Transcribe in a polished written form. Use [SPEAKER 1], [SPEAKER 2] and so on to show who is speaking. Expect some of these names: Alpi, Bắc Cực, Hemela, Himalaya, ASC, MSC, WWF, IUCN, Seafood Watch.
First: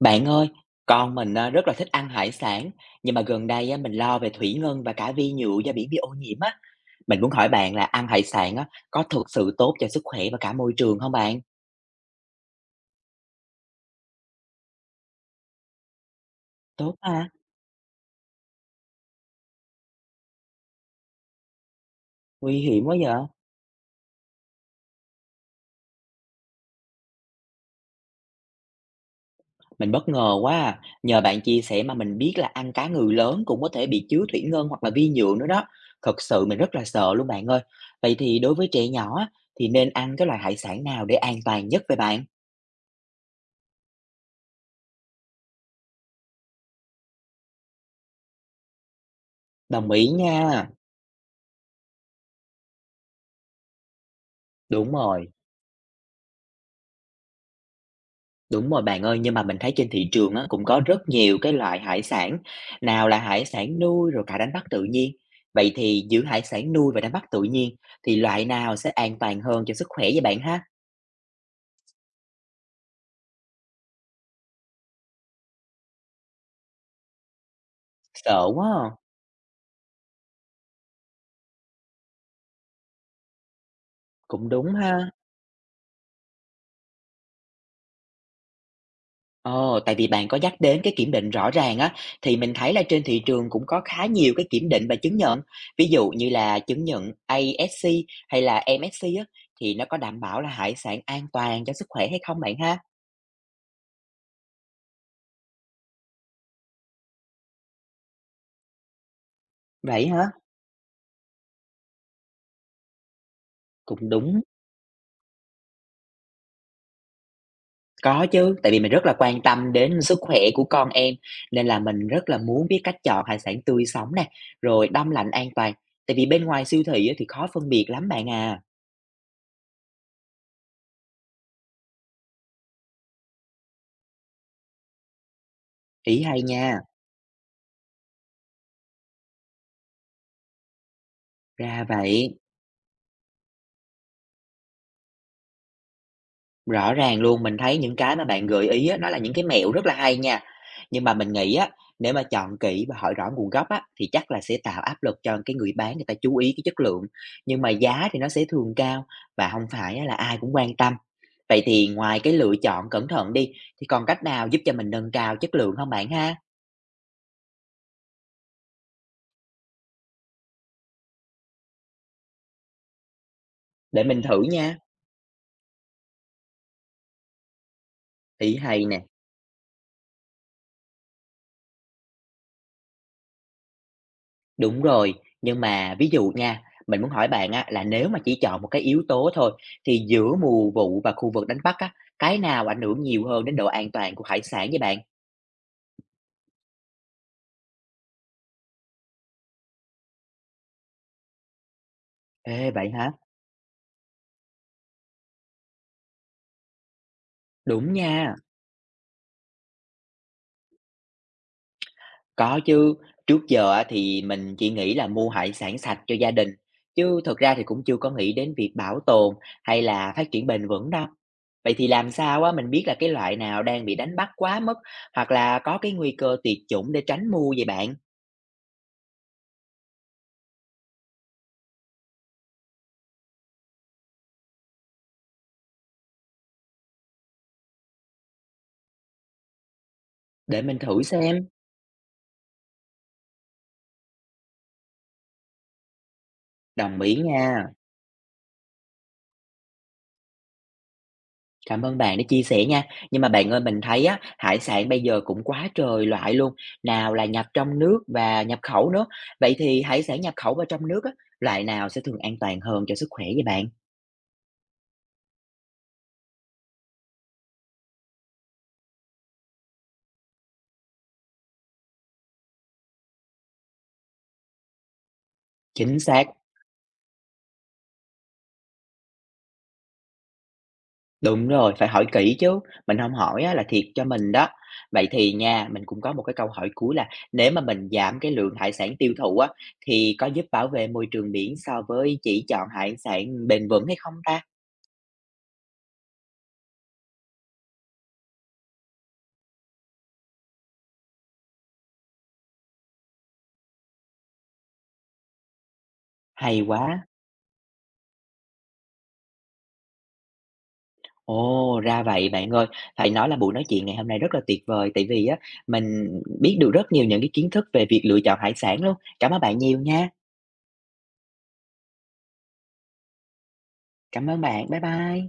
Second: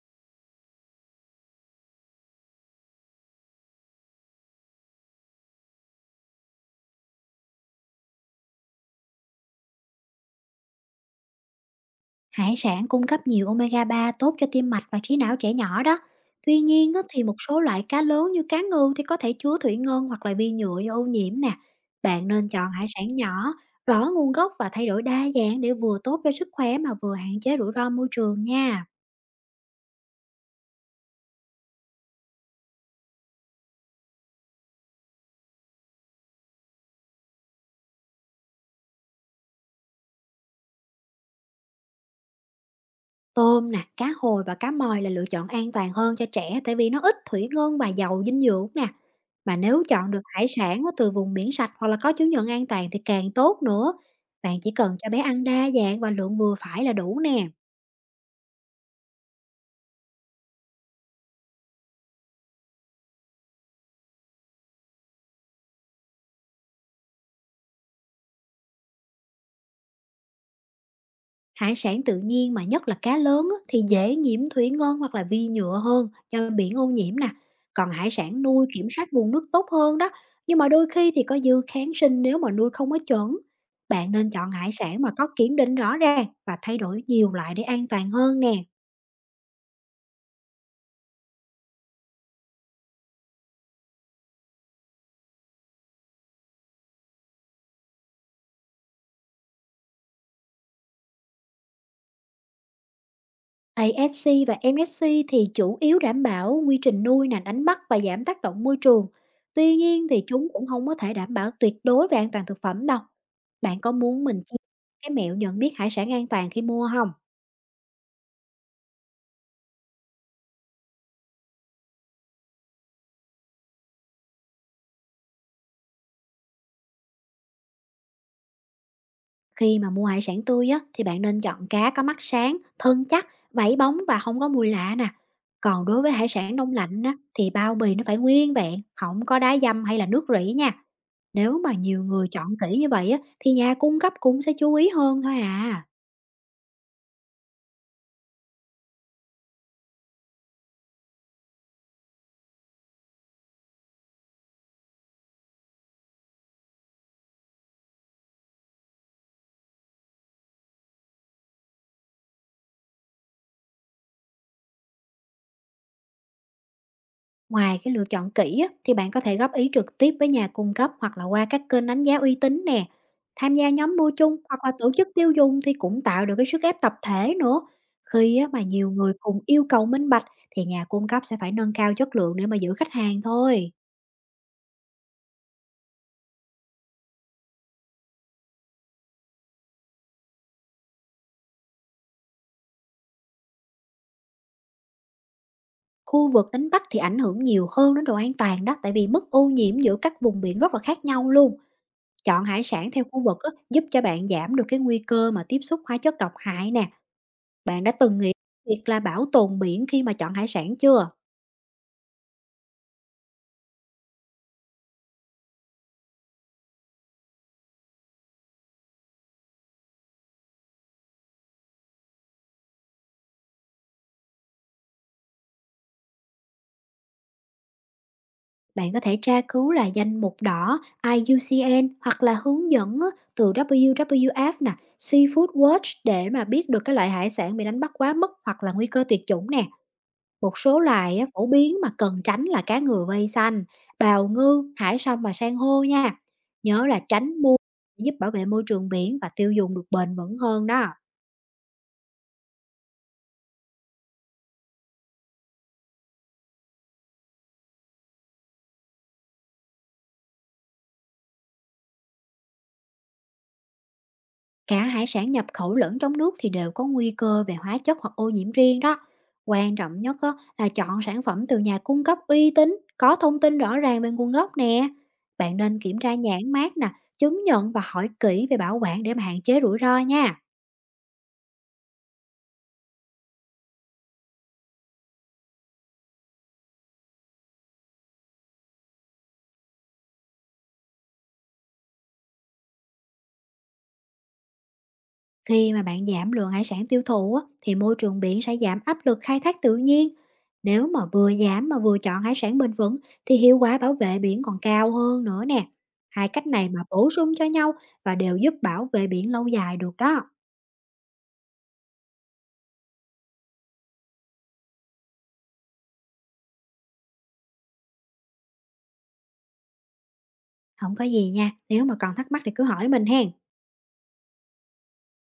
[SPEAKER 1] Bạn ơi, con mình à, rất là thích ăn hải sản, nhưng mà gần đây á, mình lo về thủy ngân và cả vi nhựa do biển bị ô nhiễm á. Mình muốn hỏi bạn là ăn hải sản á, có thực sự tốt cho sức khỏe và cả môi trường không bạn?
[SPEAKER 2] Hải sản cung cấp nhiều omega 3 tốt cho tim mạch và trí não trẻ nhỏ đó. Tuy nhiên
[SPEAKER 1] Tốt
[SPEAKER 2] á, thì
[SPEAKER 1] à,
[SPEAKER 2] một số loại cá lớn như cá ngừ thì có thể chứa thủy ngân hoặc là vi nhựa do ô nhiễm nè. Bạn nên
[SPEAKER 1] nguy
[SPEAKER 2] chọn
[SPEAKER 1] hiểm
[SPEAKER 2] hải
[SPEAKER 1] quá vậy.
[SPEAKER 2] sản nhỏ, rõ nguồn gốc và thay đổi đa dạng để vừa tốt cho sức khỏe mà vừa hạn chế rủi ro môi trường nha.
[SPEAKER 1] Mình bất ngờ quá à. Nhờ bạn chia sẻ mà mình biết là ăn cá ngừ lớn cũng có thể bị chứa thủy ngân hoặc là vi nhựa nữa đó. Thật sự mình rất là sợ luôn bạn ơi. Vậy thì đối với trẻ nhỏ á, thì nên ăn cái loại hải sản nào để an toàn nhất vậy bạn?
[SPEAKER 2] Tôm nè, cá hồi và cá mòi là lựa chọn an toàn hơn cho trẻ tại vì nó ít thủy ngân và giàu dinh dưỡng nè. Mà nếu
[SPEAKER 1] Đồng ý
[SPEAKER 2] chọn được hải
[SPEAKER 1] nha.
[SPEAKER 2] sản á, từ vùng biển sạch hoặc là có chứng nhận an toàn thì càng tốt nữa. Bạn chỉ
[SPEAKER 1] Đúng
[SPEAKER 2] cần cho bé
[SPEAKER 1] rồi.
[SPEAKER 2] ăn đa dạng và lượng vừa phải là đủ nè.
[SPEAKER 1] Đúng rồi bạn ơi, nhưng mà mình thấy trên thị trường á, cũng có rất nhiều cái loại hải sản, nào là hải sản nuôi rồi cả đánh bắt tự nhiên. Vậy thì giữa hải sản nuôi và đánh bắt tự nhiên thì loại nào sẽ an toàn hơn cho sức khỏe vậy bạn ha?
[SPEAKER 2] Hải sản tự nhiên mà nhất là cá lớn á, thì dễ nhiễm thủy ngân hoặc là vi nhựa hơn do biển ô nhiễm nè. Còn hải sản
[SPEAKER 1] Sợ quá
[SPEAKER 2] nuôi kiểm
[SPEAKER 1] à.
[SPEAKER 2] soát nguồn nước tốt hơn đó. Nhưng mà đôi khi thì có dư kháng sinh nếu mà nuôi không có chuẩn. Bạn nên
[SPEAKER 1] Cũng
[SPEAKER 2] chọn hải
[SPEAKER 1] đúng
[SPEAKER 2] sản
[SPEAKER 1] ha.
[SPEAKER 2] mà có kiểm định rõ ràng và thay đổi nhiều loại để an toàn hơn nè.
[SPEAKER 1] Ồ, tại vì bạn có nhắc đến cái kiểm định rõ ràng á, thì mình thấy là trên thị trường cũng có khá nhiều cái kiểm định và chứng nhận. Ví dụ như là chứng nhận ASC hay là MSC á, thì nó có đảm bảo là hải sản an toàn cho sức khỏe hay không bạn ha?
[SPEAKER 2] ASC và MSC thì chủ yếu đảm bảo quy trình nuôi nè, đánh bắt và giảm tác động môi trường. Tuy
[SPEAKER 1] Vậy
[SPEAKER 2] nhiên thì
[SPEAKER 1] hả?
[SPEAKER 2] chúng cũng không có thể đảm bảo tuyệt đối về an toàn thực phẩm đâu. Bạn có
[SPEAKER 1] Cũng
[SPEAKER 2] muốn
[SPEAKER 1] đúng.
[SPEAKER 2] mình chia cái mẹo nhận biết hải sản an toàn khi mua không?
[SPEAKER 1] Có chứ, tại vì mình rất là quan tâm đến sức khỏe của con em, nên là mình rất là muốn biết cách chọn hải sản tươi sống nè, rồi đông lạnh an toàn, tại vì bên ngoài siêu thị á thì khó phân biệt lắm bạn à.
[SPEAKER 2] Khi mà mua hải sản tươi á, thì bạn nên chọn cá có mắt sáng, thân chắc, vảy bóng và không có mùi lạ nè. Còn đối với
[SPEAKER 1] Ý
[SPEAKER 2] hải
[SPEAKER 1] hay
[SPEAKER 2] sản
[SPEAKER 1] nha,
[SPEAKER 2] đông lạnh á, thì bao bì nó phải nguyên vẹn, không có đá dăm hay là nước rỉ nha. Nếu mà
[SPEAKER 1] ra
[SPEAKER 2] nhiều người
[SPEAKER 1] vậy.
[SPEAKER 2] chọn kỹ như vậy á, thì nhà cung cấp cũng sẽ chú ý hơn thôi à.
[SPEAKER 1] Rõ ràng luôn, mình thấy những cái mà bạn gợi ý á, nó là những cái mẹo rất là hay nha. Nhưng mà mình nghĩ á, nếu mà chọn kỹ và hỏi rõ nguồn gốc á, thì chắc là sẽ tạo áp lực cho cái người bán người ta chú ý cái chất lượng, nhưng mà giá thì nó sẽ thường cao và không phải á là ai cũng quan tâm. Vậy thì ngoài cái lựa chọn cẩn thận đi, thì còn cách nào giúp cho mình nâng cao chất lượng không bạn ha?
[SPEAKER 2] Ngoài cái lựa chọn kỹ á, thì bạn có thể góp ý trực tiếp với nhà cung cấp hoặc là qua các kênh đánh giá uy tín nè. Tham gia nhóm
[SPEAKER 1] Để
[SPEAKER 2] mua
[SPEAKER 1] mình
[SPEAKER 2] chung
[SPEAKER 1] thử
[SPEAKER 2] hoặc là
[SPEAKER 1] nha,
[SPEAKER 2] tổ chức tiêu dùng thì cũng tạo được cái sức ép tập thể nữa. Khi á,
[SPEAKER 1] ý
[SPEAKER 2] mà
[SPEAKER 1] hay
[SPEAKER 2] nhiều
[SPEAKER 1] nè.
[SPEAKER 2] người cùng yêu cầu minh bạch thì nhà cung cấp sẽ phải nâng cao chất lượng để mà giữ khách hàng thôi.
[SPEAKER 1] Đúng rồi, nhưng mà ví dụ nha, mình muốn hỏi bạn á là nếu mà chỉ chọn một cái yếu tố thôi thì giữa mùa vụ và khu vực đánh bắt á, cái nào ảnh hưởng nhiều hơn đến độ an toàn của hải sản với bạn?
[SPEAKER 2] Khu vực đánh bắt thì ảnh hưởng nhiều hơn đến độ an toàn đó tại vì mức ô nhiễm giữa các vùng biển rất là khác nhau luôn. Chọn hải
[SPEAKER 1] Ê vậy
[SPEAKER 2] sản theo
[SPEAKER 1] hả?
[SPEAKER 2] khu vực á, giúp cho bạn giảm được cái nguy cơ mà tiếp xúc hóa chất độc hại nè. Bạn đã
[SPEAKER 1] Đúng
[SPEAKER 2] từng nghĩ
[SPEAKER 1] nha,
[SPEAKER 2] việc là bảo tồn biển khi mà chọn hải sản chưa?
[SPEAKER 1] có chứ. Trước giờ á thì mình chỉ nghĩ là mua hải sản sạch cho gia đình, chứ thực ra thì cũng chưa có nghĩ đến việc bảo tồn hay là phát triển bền vững đâu. Vậy thì làm sao á mình biết là cái loại nào đang bị đánh bắt quá mức hoặc là có cái nguy cơ tuyệt chủng để tránh mua vậy bạn?
[SPEAKER 2] Bạn có thể tra cứu là danh mục đỏ IUCN hoặc là hướng dẫn á, từ WWF nè, Seafood Watch để mà biết được cái loại hải sản bị đánh bắt quá mức hoặc là nguy cơ tuyệt chủng nè. Một
[SPEAKER 1] Để mình
[SPEAKER 2] số
[SPEAKER 1] thử
[SPEAKER 2] loài á,
[SPEAKER 1] xem.
[SPEAKER 2] phổ biến mà cần tránh là cá ngừ vây xanh, bào ngư, hải sâm và san hô nha. Nhớ
[SPEAKER 1] Đồng
[SPEAKER 2] là
[SPEAKER 1] ý
[SPEAKER 2] tránh mua,
[SPEAKER 1] nha,
[SPEAKER 2] giúp bảo vệ môi trường biển và tiêu dùng được bền vững hơn đó.
[SPEAKER 1] cảm ơn bạn đã chia sẻ nha. Nhưng mà bạn ơi, mình thấy á, hải sản bây giờ cũng quá trời loại luôn, nào là nhập trong nước và nhập khẩu nữa. Vậy thì hải sản nhập khẩu vào trong nước á, loại nào sẽ thường an toàn hơn cho sức khỏe vậy bạn?
[SPEAKER 2] Cả hải sản nhập khẩu lẫn trong nước thì đều có nguy cơ về hóa chất hoặc ô nhiễm riêng đó. Quan trọng nhất á, là chọn sản phẩm từ nhà cung cấp uy tín, có thông tin rõ ràng về nguồn gốc nè. Bạn nên
[SPEAKER 1] Chính
[SPEAKER 2] kiểm tra
[SPEAKER 1] xác,
[SPEAKER 2] nhãn mác nè, chứng nhận và hỏi kỹ về bảo quản để mà hạn chế rủi ro nha.
[SPEAKER 1] đúng rồi, phải hỏi kỹ chứ, mình không hỏi á là thiệt cho mình đó. Vậy thì nha, mình cũng có một cái câu hỏi cuối là nếu mà mình giảm cái lượng hải sản tiêu thụ á, thì có giúp bảo vệ môi trường biển so với chỉ chọn hải sản bền vững hay không ta?
[SPEAKER 2] Khi mà bạn giảm lượng hải sản tiêu thụ á, thì môi trường biển sẽ giảm áp lực khai thác tự nhiên. Nếu mà vừa giảm mà vừa chọn hải sản bền vững thì hiệu quả bảo vệ biển còn cao hơn nữa nè. Hai cách
[SPEAKER 1] Hay
[SPEAKER 2] này mà
[SPEAKER 1] quá!
[SPEAKER 2] bổ sung cho nhau và đều giúp bảo vệ biển lâu dài được đó.
[SPEAKER 1] Ồ, ra vậy bạn ơi. Phải nói là buổi nói chuyện ngày hôm nay rất là tuyệt vời, tại vì á, mình biết được rất nhiều những cái kiến thức về việc lựa chọn hải sản luôn. Cảm ơn bạn nhiều nha.
[SPEAKER 2] Không có gì nha, nếu mà còn thắc mắc thì cứ hỏi mình hen.
[SPEAKER 1] Cảm ơn bạn. Bye bye.